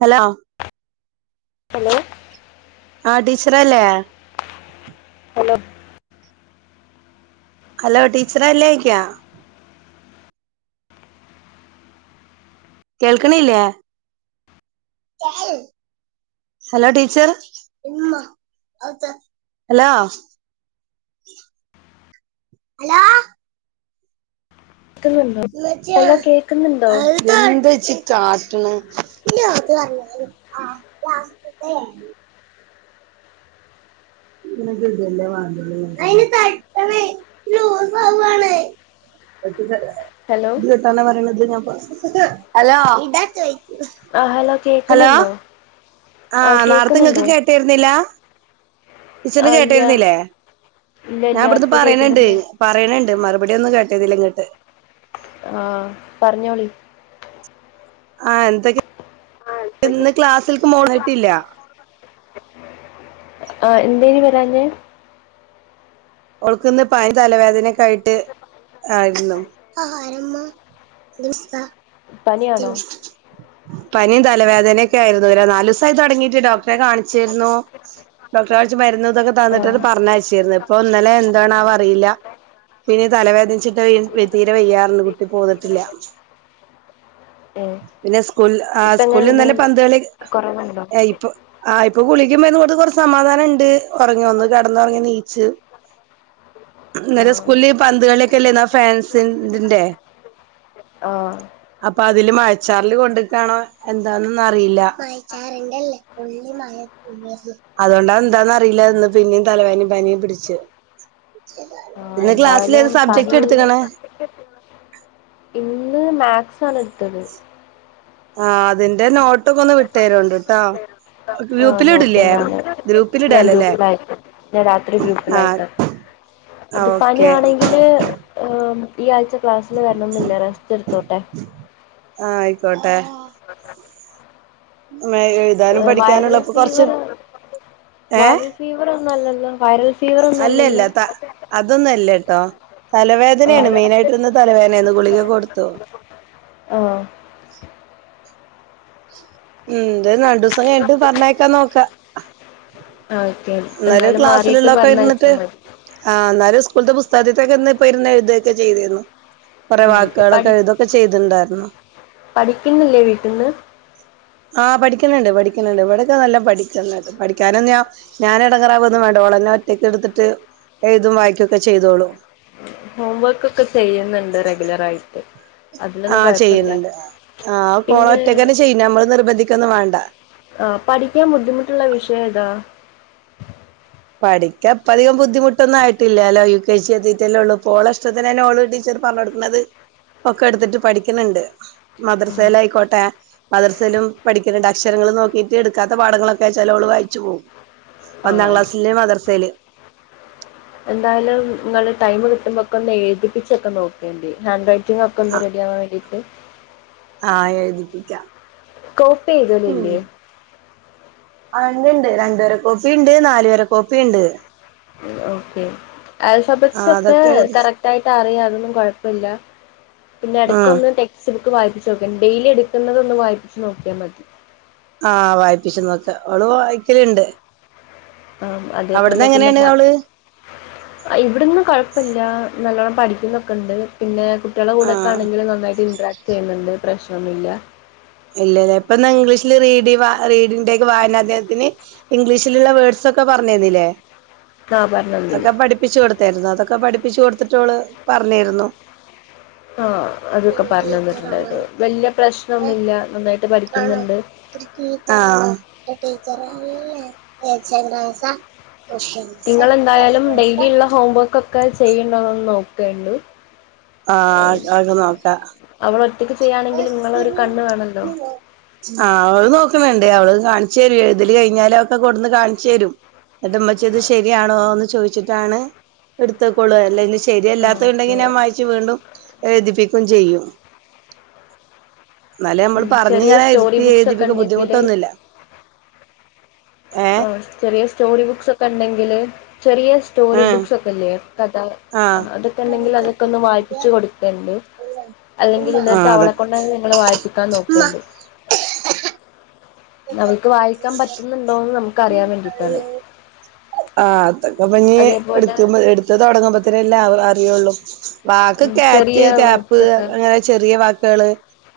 Hello? Hello? ആ ടീച്ചറല്ലേ? Hello. Hello ടീച്ചറല്ലേയ്ക്കാ? കേൾക്കണില്ലേ? Hello teacher hello? ക്കുന്നുണ്ടോ ഹലോ കേക്ക്‌ന്നുണ്ടോ? എന്താ ഇജ്ജ് കാട്ടണ് നിനക്ക് ഇതല്ലേ വേണ്ടുള്ളൂ ഹലോ ഇത് കേട്ടാണ് പറയണത് ഞാൻ ഹലോ? ആ ഹലോ കേക്കണ് ഹലോ ണ്ടോ? ആ നേറത്തെ ഇങ്ങക്ക് കേട്ടിരുന്നില്ല ആ ടീച്ചറിന് ഇല്ല കേട്ടിരുന്നില്ലേ ഇല്ല ഞാൻ ഇല്ല ഇവിടുന്ന് ഇപ്പൊ പറയണണ്ട് കേക്കുന്നുണ്ട് പറയണണ്ട് മറുപടിയൊന്നും കേട്ടിതിലങ്ങട്ട്. ആ പറഞ്ഞോളി. ആ എന്തക്കെ ഇന്ന് ക്ലാസിൽക്ക് മോളായിട്ടില്ല. ആ എന്തേന് വരാഞ്ഞെ? ഓൾക്കിന്നു പനിം തലവേദന യിട്ട് ആയിരുന്നു പനിയാണോ പനിം ത തല വേദനയൊക്കെ ആയിരുന്നു ഒരു നാല് ദിവസയി തൊടങ്ങിയിട്ട് ഡോക്ടറെ കാണിച്ചിരുന്നു ഡോക്ടറെ കാണിച്ച് മ ഇതൊക്കെ തന്നിട്ട് ആ പറഞ്ഞയച്ചിരുന്നു അ ഇന്നലെ എന്താണാവോ അറിയില്ല പിന്ന തലവേദനിച്ചി തീരെ വെയ്യാറുണ്ട് കുട്ടി പോന്നിട്ടില്ല ഏ പിന്നെ സ്കൂൾ ആ ഇപ്പ സ്കൂളിൽ എങ്ങനെണ്ട് ഇന്നലെ പന്തളി കൊറവുണ്ടോ എ ഇപ്പം ആ ഇപ്പം ഇപ്പൊ ഗുളികേം മരുന്നും കൊണ്ട് കൊറച്ച് സമാധാനണ്ട് ഉറങ്ങി ഒന്ന് കിടന്നുറങ്ങി നീച്ച് ആ ഇന്നലെ സ്കൂളില് പന്തുകളി ക്കല്ലയ്നോ ഫാൻസിന്റെ ആ അപ്പൊ അതില് മഴച്ചാറിൽ കൊണ്ടക്കണോ എന്താന്നൊന്ന അറിയില്ല അതുകൊണ്ടാ എന്താന്ന അറിയില്ലന്ന് പിന്നെയും തലവേനേം പനീം പിടിച്ച് ആ [inaudible] ഏത് എന്തായാലും പനി സബ്ജക്ട് എടുത്ത്ക്കണേ ന്ന് മാത്‍സ് ആണ് എടുത്തത് ആ അതിന്റെ നോട്ടൊക്കെ ഒന്ന് വിട്ടേരുണ്ട് ട്ടോ ആ നോട്ട് ഞാന് ഞാൻ ഗ്രൂപ്പിലിടാലോല്ലേ ഗ്രൂപ്പിലയക്കാം ഞാൻ രാത്രി ആഹ് ഗ്രൂപ്പിലയക്കാം അത് ആഹ് ഓക്കെ പനിയാണെങ്കില് ഏ ഈ ആഴ്ച്ച ക്ലാസ്സില് വരണൊന്നില്ല റെസ്റ്റ് എടുത്തോട്ടെ ആ ആയിക്കോട്ടെ [unintelligible] വൈരൽ പഠിക്കാനുള്ളപ്പൊ കൊറച്ച് ഫീവർ ഏഹ് വൈരൽ ഫീവർ നല്ലതാ വൈറൽ ഫീവറൊന്നും അല്ലല്ലോ ആ തലവേദനയാണ് ആഹ് മെയിനായിട്ടിരു തലവേദനന്ന് ഗുളിക കൊടുത്തോ ആ [inaudible] ഉം എന്തായാലും രണ്ടുസം കഴിഞ്ഞിട്ട് പറഞ്ഞേക്കാ നോക്കാ ആ അന്നേരം ക്ലാസ്സിലുള്ളൊക്കെ ഇരുന്നിട്ട് മതി ആ അന്നരം സ് കൂൾത്തെ പുസ്തകത്തിത്തൊക്കെ ഇന്ന് ഇപ്പരിന്നു എഴുതൊക്കെ ചെയ്തിരുന്നു കൊറെ ഉം പഠി വാക്കുകളൊക്കെ എഴുതൊക്കെ ചെയ്തിട്ണ്ടായിരുന്നു പഠിക്കുന്നില്ലേ വീട്ടിൽന്ന് ആ പഠിക്കുന്നുണ്ട് പഠിക്കുന്നുണ്ട് ഇവിടെക്കെ നല്ല പഠിക്കുന്നുണ്ട് പഠിക്കാന് ഞാ ഞാൻ എടങ്ങേറാവൊന്നും വേണ്ട ഓളെന്നെ ഒറ്റക്ക് എടുത്തിട്ട് എഴുതും വായിക്കൊക്കെ ചെയ്തോളും. ഹോം വർക്കൊക്കെ ചെയ്യുന്നുണ്ട് റെഗുലർ ആയിട്ട് ആഹ ചെയ്യുന്നുണ്ട് ആ കോളൊ പിന്നെ റ്റക്കന്നെ ചെയ്യ്ണ നമ്മള് നിർബന്ധിക്ക ക്കൊന്നും വേണ്ട ആ പഠിക്കാൻ ബുദ്ധിമുട്ടുള്ള വിഷയം ഏതാ പഠിക്കാ ഇപ്പ അധികം ബുദ്ധിമുട്ടൊന്നും ആയിട്ടില്ലല്ലോ യു കെ ജി എത്തിട്ടല്ലേ ഉള്ളു ഇപ്പോഓള ഇഷ്ടത്തിനന്നെ ഓള് ടീച്ചർ പറഞ്ഞ കൊടുക്കണുന്നത് ഒക്കെ എടുത്തിട്ട് പഠിക്കുന്നുണ്ട് മദ്രസേലായിക്കോട്ടെ മദ്രസേലും പഠിക്കുന്നുണ്ട് അക്ഷരങ്ങള്ൾ നോക്കിട്ട് ഇടുക്കാത്ത പാഠങ്ങളൊക്കെ ചെലോള് വായിച്ചു പോകും ഒന്നാം ആഹ് ക്ലാസ് ല് മദർസയില് എന്തായാലും നിങ്ങള് ടൈം കിട്ടുമ്പോക്കെന്ന് എഴുതിപ്പിച്ചൊക്കെ നോക്കേണ്ടി ഹാൻഡ്റൈ റ്റിങ്ങൊക്കൊന്ന് ആഹ് റെിഡിവാൻ വേണ്ടിട്ട് ആഹ് എഴുതിപ്പിക്കാം. കോപ്പി ചെയ്തതില്ലേ? ആഹ് ഇണ്ട് ഇണ്ട് രണ്ട് വര കോപ്പി ഇണ്ട്, നാലുവര കോപ്പിയുണ്ട്. ഓക്കെ ആൽഫബ്സൊക്കെ ഇത് കറക്റ്റായിട്ട് അറിയാ- ന്നും കൊഴപ്പല്ല പിന്നെ ഉം എടക്കൊന്ന് ടെക്സ്റ്റ്ബുക്ക്‌ ക്ക് വായിപ്പിച്ചോക്കേണ്ടി ഡെയിലി ഇട്ക്കുന്നതൊന്ന് വായിപ്പിച്ച് നോക്കിയാ മതി ആഹ് വായിപിച്ചു നോക്കാ ഓള് വായിക്കല്ണ്ട് ആഹ് അത്പോലെ പിന്നെ ഞാ ഇവിട്ന്നും കൊഴപ്പല്ല നല്ലോണം പഠിക്കുന്നൊക്കെ ഇണ്ട് പിന്നെ ആ കുട്ട്യാളകൂടെക്കെ ആണെങ്കില് നന്നായിട്ട് ഇൻട്രാക്‌റ്റെയ്യുന്നുണ്ട് പ്രശ്നമില്ല ഇല്ലലെ ഇപ്പന്നാ ഇംഗ്ലീഷില് റീഡിവ റീഡിന്റെ വായനദിനത്തിന് ഇംഗ്ലീഷിലുള്ള വേർഡ്സ് ഒക്കെ പറഞ്ഞെന്നിലേ ആ പറഞ്ഞ ഒന്നിന് അക്കെ പഠിപ്പിച്ച് കൊടുത്തായിരുന്നോ അതൊക്കെ പഠപ്പ് പഠിപ്പിച്ചു കൊടുത്തിട്ടോള് പറഞ്ഞയ്രുന്നു ആഹ് അതൊക്കെ പറഞ്ഞന്നിട്ട്ള്ളത് വല്ല്യ പ്രശ്നം നമില്ലാ ആണോ ആഹ് ടീച്ചറല്ലേ [unintelligible] നിങ്ങളെന്തായാലും ഡെയിലി ഇള്ള ഹോംവർക്ക് ഒക്കെ ചെയ്യ്ണ്ടാന്നേ. നോക്ക ക്കേണ്ടു ആഹ് ആക്കെ നോക്ക അവൾ ഒറ്റയ്ക്ക് ചെയ്യാണെങ്കിൽ നിങ്ങളെ ഒരു കണ്ണ് [unintelligible] വേണല്ലോ ആഹ് അത് നോക്കുന്നുണ്ട് അവളെ കാണിച്ചു തരും എഴുതിലെ കഴിഞ്ഞാല ഒക്കെ കൊടുന്നെ കാണിച്ചേരും ന്നട്ട്മ്മച്ചി ഇത് ശരിയാണോ ചോദിച്ചിട്ടാണ് എടുത്തകൊള്ളുല്ല ആഹ് ശരിയല്ലാത്ത ഉണ്ടെങ്കി ഓക്കെ ഞാൻ വായിച്ചു വീണ്ടും എഴുതിപ്പിക്കും ചെയ്യും എന്നാലേ ഉം ഞമ്മളെ പറഞ്ഞ് ചെറിയ സ്റ്റോറി ഇരുത്തി ബുക്സ് ഒക്കെ എഴുതിപ്പക്ക് ഉണ്ടെങ്കില് ബുദ്ധിമുട്ടൊന്നുല്ല ആഹ് ചെറിയ സ്റ്റോറി ബുക്സ് ഒക്കെ ഉണ്ടെങ്കില് ചെറിയ സ്റ്റോറി ഉം ബുക്സ് ഒക്കെല്ലേ കഥ ആഹ് അതൊക്കെ ഉണ്ടെങ്കിൽ അതൊക്കെ ഒന്ന് വായിപ്പിച്ച് കൊടുക്കണ്ട് അല്ലെങ്കിൽ ആഹ് ഇന്നത്തെ അവളെ അതൊക്കെ കൊൊണ്ട നിങ്ങൾ വായിപ്പിക്കാൻ നോക്കേണ്ടണ്ട് നമുക്ക് അറിയാൻ വേണ്ടിയിട്ടാണ് ആ അതൊക്കെപ്പഞ്ഞ് അതേപോലെ എടുക്ക്പ എടുത്ത് തുടങ്ങുമ്പത്തേല്ലേ അവ അറിയുള്ളു ഉ വാക്ക് ഉം ചെറിയ കാറ്റ് കാപ്പ് വേർഡ്സൊക്കെ അങ്ങനെ ചെറിയ വാക്കുകള്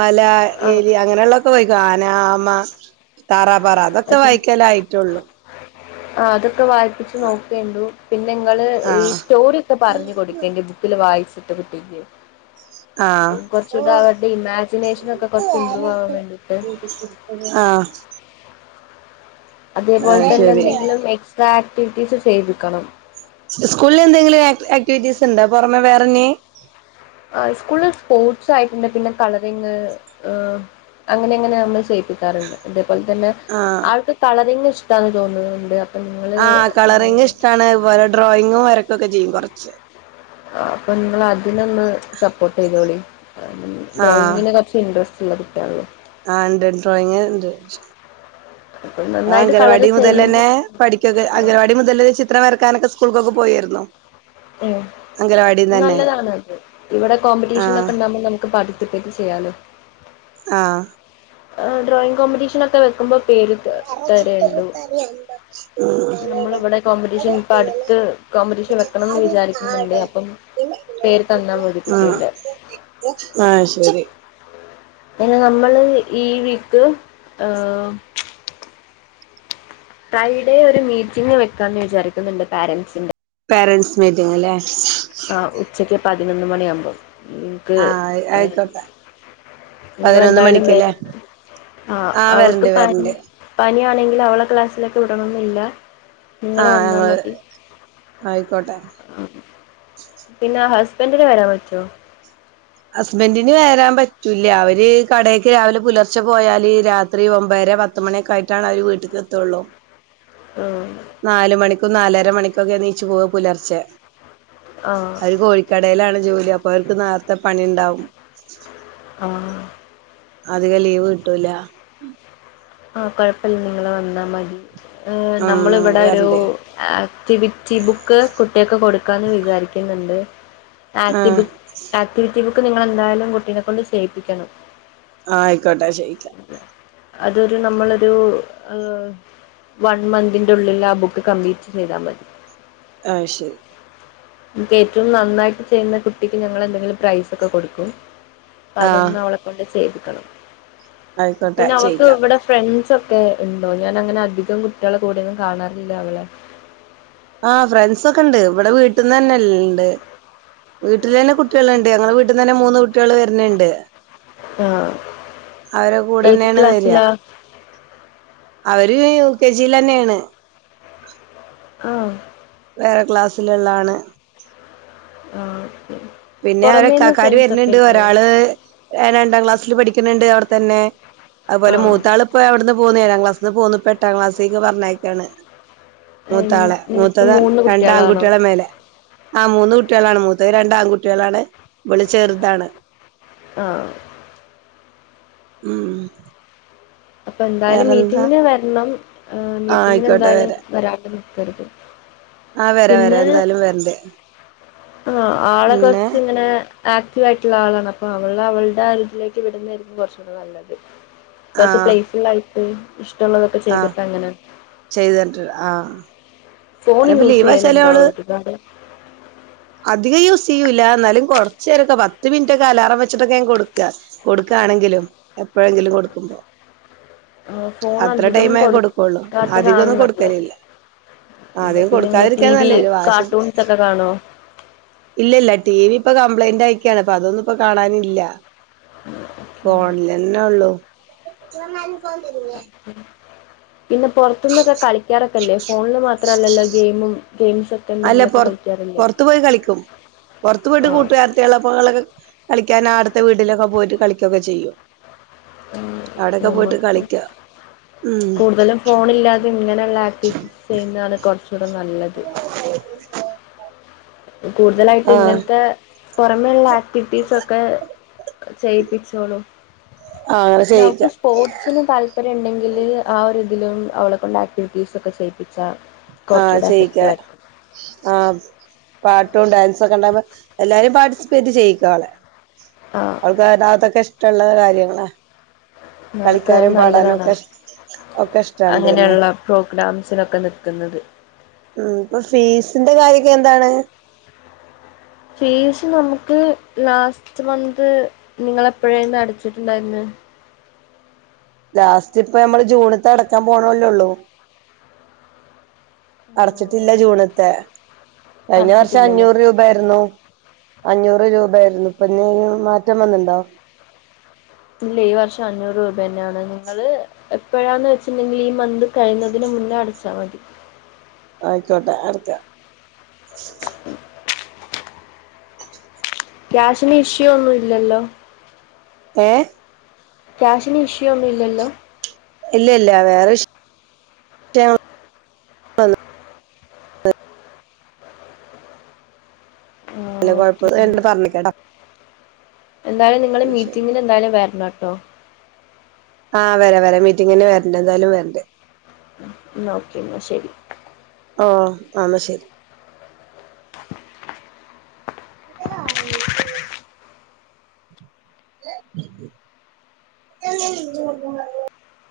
മല ആഹ് എല അങ്ങനെയുള്ളൊക്കെ പോയി ആന മ താറാപാറ അതൊക്കെ വായിക്കല ആായിട്ടുള്ളൂ ആ അത് ഒക്കെ വായിപ്പിച്ചച്ച് നോക്കണ്ടു പിന്നെ നിങ്ങള് ഈ ആഹ് സ്റ്റോറി ഒക്കെ പറഞ്ഞു കൊടുക്ക എന്റെ ജത്തിൽ വായി ചട്ടപിട്ടിക്കയോ ആഹ് കുറച്ചുകൂടെ അവരുടെ ഇമാജിനേഷന ഒക്കെ കൊറച്ച് ഇംമ്പ്രൂവ് ആവാൻ വേണ്ടിട്ട് ആഹ് അതേപോലെ ആഹ് തന്നെ ശരി എന്തെങ്കിലും എക്സാ ആക്ടിിവിറ്റീസ് ചെയ്തിരിക്കണം സ്കൂളിൽ എന്തെങ്കിലും ആക്ടിവിറ്റീസ് ഉണ്ടോ പുറമെ വേറെന്നെയ സ്കൂളിൽ സ്പോർട്സ് ആയിട്ടുണ്ട് പിന്നെ കളറിങ് അങ്ങനെ അങ്ങനെ നമ്മള് ചെയ്യിപ്പിക്കാറുണ്ട് ലെ തന്നെ ആഹ് ആ ത ഇഷ്ട തോന്നുന്നത്ണ്ട് ആ കളറിങ് ഇഷ്ടാണ് ഇപോലെ ഡ്രോയിങ്ങും വരക്കൊ ഒക്കെ ചെയ്യും കുറ പച്ചേ അപ്പൊ നിങ്ങ അതിനൊന്ന് സപ്പോർട്ട് ചെയ്തോളി ഡ്രോയിങ്ങിെ കുറച്ച് ഇൻട്രസ്റ്റ് സിക്കുള്ളൂ ആ ഉണ്ട് ഡ്രോയിങ് ഉണ്ട് അപ്പൊ ആ നന്നായിട്ട് കളറ് അംഗനവാടി മുതൽ ചെയ്യുന്ന തന്നെ പഠിക്കൊക്കെ അംഗവാടി മുതല ചിത്രം വരക്കാനൊക്കെ സ്കൂൾക്കൊക്കെ പോയിരുന്നു ോ നല്ലതാണ് അത് ഇവിടെ കോമ്പറ്റീഷൻ ആഹ് ഒക്കെ ഉണ്ടാവകുമ്പോൾ നമുക്ക് പഠ പ്പറ്റ് ചെയ്യാലോ ആഹ ഡ്രോയിങ് കോമ്പറ്റീഷൻ ഒക്കെ വെക്കുമ്പോ പേര് ആ തരേണ്ടു നമ്മളിവിടെ കോമ്പറ്റീഷൻ ഇപ്പ അടുത്ത് കോമ്പറ്റീഷൻ വെക്കണംന്ന് വിചാരിക്കുന്നുണ്ട് അപ്പം പേര് തന്നാൽ മതി കുട്ടീന്റെ ആഹ ശരി പിന്നെ നമ്മള് ഈ വീക്ക് ഏഹർ ഫ്രൈഡേ ഒരു മീറ്റിംഗ് വെക്കാന്ന് വിചാരിക്കുന്നുണ്ട് പാരൻറ്സിന്റെ പേരൻറ്സ് മീറ്റിംഗ അല്ലേ ആ ഉച്ചയ്ക്ക് പതിനൊന്ന് മണിയാകുമ്പം ക്ക് ആഹ് ആയിക്കോട്ടെ പതിനൊന്ന് നിങ്ങെന്തായാലും വര മണിക്കല്ലേ ആ അവൾക്ക് വരണ്ട് പ വരണ്ട് പന ആണെങ്കിൽ അവളെ ക്ലാസ്സിലൊക്കെ വിടണന്നില്ല ആഹ് ഞങ്ങള് ആയിക്കോട്ടെ പിന്നെ ഹസ് ഇപ്പ എന് വരാൻ പറ്റോ ഹസ്ബൻറിന് വരാൻ പറ്റൂല്ല അവര് കടക്ക് രാവിലെ പുലർച്ചെ പോയാല് രാത്രി ഒമ്പര പത്ത മണിയൊക്കെ ആയിട്ടാണ് അവര് വീട്ടക്ക് എത്തുകുള്ളൂ ആഹ് നാലര മണിക്കൊക്കെ നീച്ചു പോവ പുലർച്ചെ ആ അത് കോഴിക്കടയിലാണ് ജോലി അ പോ അത്തെ പണി ഉണ്ടാവും ആ അധിക ലീവ് കിട്ടൂല ആഹ കൊഴപ്പില്ല നിങ്ങള് വന്നാൽ മതി ഉം നമ്മൾ ഞങ്ങള് ഇവിടെ ഒരു വരണ്ട് ആക്ടിവിറ്റി ബുക്ക് കുട്ടികക്ക് കൊടുക്കാന്ന് വിചാരിക്കുന്നുണ്ട് ആ ആക്ടീവ് ആക്ടിവിറ്റി ബുക്ക് ക്ക് നിങ്ങളെന്തായാലും കുട്ടീെ കൊണ്ട് ചെയ്യിപ്പിക്കണം ആഹ ആയിക്കോട്ടെ ശയിക്കാം അതൊരു നമ്മളൊരു വൺ മന്തിൻ്റെ ഉള്ളിൽ ആ ബുക്ക് കംപ്ലീറ്റ് ചെയ്താൽ മതി ആഹ ശരി ഇത് ഏറ്റവും നന്നായിട്ട് ചെയ്യുന്ന കുട്ടിക്ക് ഞങ്ങ എന്തെങ്കിലും പ്രൈസ ഒക്കെ കൊടുക്കും അപ്പൊ ആ അതൊന്ന അവളെക്കൊണ്ട് ചെയ് ക [unintelligible] ആയിക്കോട്ടെ പിന്നെ അവക്ക് ചെയ്യിക്കാം ഇവിടെ ഫ്രണ്ട്സ് ഒക്കെ ഉണ്ടോ ഞാൻ അങ്ങനെ അധികം കുട്ടികളെ കൂടെന്നും കാണാറില്ല അവളെ ആഹ് ഫ്രണ്ട്സ ഒക്കെണ്ട് ഇവിടെ വീട്ടിൽന്ന് തന്നെല്ല ഇണ്ട് വീട്ടിൽ തന്നെ കുട്ടികൾുണ്ട് ഞങ്ങടെ വീട്ടിൽന്ന് തന്നെ മൂന്ന് കുട്ടികൾ വരുന്നണ്ട് ആഹ് കൂടെ ഏത് തന്നെയാണ് വരിക ക്ലാസ്സിലാ ഒരു യു കെ ജിൽ തന്നെയാണ് ആഹ് വേറെ ക്ലാസ്സിലള്ളതാണ് ആ പിന്നെ പുറമേന്ന് അവരെക്കാക്കാര് ഫ്രണ്ട്സ് ഒക്കെ വരുന്നുണ്ട് ഇല്ലേ ഒരാള് രണ്ടാം ക്ലാസ്സില് പഠിക്കുന്നുണ്ട് അവ തന്നെ അതുപോല ആ മൂത്താള ഇപ്പോ ഇവിടുന്ന് പോുന്ന്ഏഴാം ക്ലസ് അന്ന് പോുന്നു പെട്ട ക്ലാസ്സേക്ക് പറഞ്ഞേക്കാണ് മൂത്താളെ നിങ്ങക്ക് മൂത്തതാ മൂന്ന് രണ്ട കുട്ടികളാണോ ആൺകുട്ടികളെ മേലെ ആ മൂന്ന് കുട്ടികളാണ് മൂത് രണ്ട ആൺകുട്ടി കുട്ടികളാണ് വിളിച്ചെറുതാണ് ആഹ ഉം അപ്പൊ എന്തായാലും വേറെന്താ മീറ്റിങ്ങിന് വരണം ആ മീറ്റിങ്ങിന് ആയിക്കോട്ടെ എന്തായാലും വരാ ത്തരുത് ആഹ വരാ വരാ എന്തായാലും വരണ്ട് ആ ആളെ പിന്നെ കൊറച്ച് ഇങ്ങനെ ആക്റ്റീവ് ആയിട്ടുള്ള ആളാണ് അപ്പ അവൾ അവളുടെ ആതിലേക്ക് വിടുന്നതായിരിക്കും കുറച്ച് കൂടെ നല്ലത് കുറച്ചു പ്ലേസ്ഫുൽ ആയിഫ് ഏ ഷ് എ ആഹ് ചെയ്തരണ്ട് ആഹ് ഫോൺ യൂസ് ചെയ്യലുണ്ടാവും [unintelligible] അധികം യൂസ് ചെയ്യൂല്ല എന്നാലും കുറച്ചു നേരൊക്കെ പത്ത് മിനിറ്റൊക്കെ അലാറം വെച്ചിട്ടൊക്കെ ഞാൻ കൊടുക്ക കൊടുക്കുകയാണെങ്കിലും എപ്പോഴെങ്കിലും കൊടുക്കുമ്പോ ആ ഫോൺ അത്ര അധികം ടൈമേ കൊടുക്കുള്ളൂ അധികം കൊടുക്കാത്തതാണ് ഒന്നും നല്ലത് കൊടുക്കലില്ല അധികം പിന്നെ ഇങ്ങനെ ടി കൊടുക്കാതിരിക്കാൻ വി നല്ല ഒരു വാശി കാർട്ടൂൺസ് ഒക്കെ കാണോ? ഇല്ല ഇല്ല ടി വി ഇപ്പൊ കംപ്ലൈന്റ് ആയിക്കാണ് അപ്പൊ അതൊന്നും ഇപ്പൊ കാണാനില്ല ഫോണിലെന്നെ ഉള്ളു ന [unintelligible] ഉ ഉ [unintelligible] പിന്നെ പുറത്തന്നൊക്കെ കളിക്കാറൊക്കല്ലേ ഫോണില് മാത്രല്ലല്ലോ ഗെയിമും. ഗെയിംസ് ഒക്കെ അല്ലറ എന്തെങ്കിലുമൊക്കെ കളിക്കാറില്ലേ പുറത്തു പോയി കളിക്കും പുറത്തു പോയിട്ട് ആഹ് കൂട്ടുകാർത്തുള്ളപ്പങ്ങളൊക്കെ കളിക്കും കളിക്കാൻ അടുത്തെ വീട്ടിലൊക്കെ പോയിട്ട് കളിക്കുകയൊക്കെ ചെയ്യും. അവിടൊക്കെ പോയിട്ട് നമ്മക്കി കളിക്ക ഉം കൂടുതലും ഫോണില്ലാതെ ഇങ്ങനെയുള്ള ആക്ടിവിറ്റീസ് ചെയ്യുന്നതാണ് കുറച്ചുകൂടെ നല്ലത് [unintelligible] കൂടുതലായിട്ട് ആഹ് ഇങ്ങനത്തെ പുറമേള്ള ആക്ടിവിറ്റീസ് ഒക്കെ ചെയ്യിപ്പ ചളൂ ആഹ് അങ്ങനെ നമുക്ക് ചെയ്യിക്ക സ്പോർട്സിന് താല്പര്യം ഉണ്ടെങ്കില് ആ ഒരു എതിലും അവളെ കൊൊണ്ട് ആക്ടിവിറ്റീസ് ഒക്കെ ചെയ്യിപ്പിച്ച ആഹ ചെയക്ക ആഹ് പാട്ടും ഡാൻസ ഒക്കെ ഉണ്ടാവുമ്പോ എല്ലാരും പാർട്ടിസിപ്പേറ്റ് ചെയ്യിക്കളെ. ആഹ് അൾക്ക ന തക്കേഷ ഷ്ട്ടള്ളത കാര്യങ്ങളാ. മോൾക്ക് കളിക്കാനും പാടാനും നല്ലതാണ് ഒക്കെ ഒക്കെ ഇഷ്ടാണ് പിന്നെ അങ്ങനെയുള്ള പ്രോഗ്രാംസിനൊക്കെ നിക്ക് ഉം ഇപ്പൊ ഫീസിന്റെ കാര്യൊക്കെ എന്താണ് [unintelligible] ഫീസ് നമുക്ക് ലാസ്റ്റ് മന്ത് നിങ്ങള് എപ്പോഴന്ന് അടച്ചിട്ടുണ്ടായിന്ന് ലാസ്റ്റ് ഇപ്പ നമ്മള് ജൂണത്ത് അടക്കാൻ പോണല്ലോള്ളു അടച്ചിട്ടില്ല ജൂണ്ത്തെ കഴിഞ്ഞ വർഷം അടച്ചിട്ടില്ലല്ലേ അഞ്ഞൂറ് രൂപായിരുന്നു അഞ്ഞൂറ് രൂപ ആയിരുന്നു ഇപ്പൊഞ്ഞ മാറ്റം വന്നണ്ടോ ഇല്ല ഈ വർഷം അഞ്ഞൂറ് രൂപ തന്നെയാണ് നിങ്ങള് എപ്പോഴാന്ന് വെച്ചിണ്ടെങ്കിൽ ഈ മന്ത് കഴിയഞ്ഞതിന് മുന്നേ അടച്ചാൽ മതി ആയിക്കോട്ടെ ആർക്ക [inaudible] ക്യാഷിന് ഇഷ്യൂ ഒന്നും ഇല്ലല്ലോ ഏ ക്യാഷിന് ഇഷ്യൂ ഒന്നും ഇല്ലല്ലോ ഇല്ല ഇല്ല വേറെ ആ കൊഴപ്പം ഓകെ പറഞ്ഞിക്കട്ടോ എന്തായാലും നിങ്ങള് മീറ്റിങ്ങിൽ എന്തായാലും വരണം കേട്ടോ കുട്ടോ ആഹ് വരാ വരാ മീറ്റിംഗിന് തന്നെ വരണ്ട എന്തായാലും വരണ്ടേ എന്ന ഓക്കെ ശരി ആന്ന ശരി [unintelligible] [unintelligible]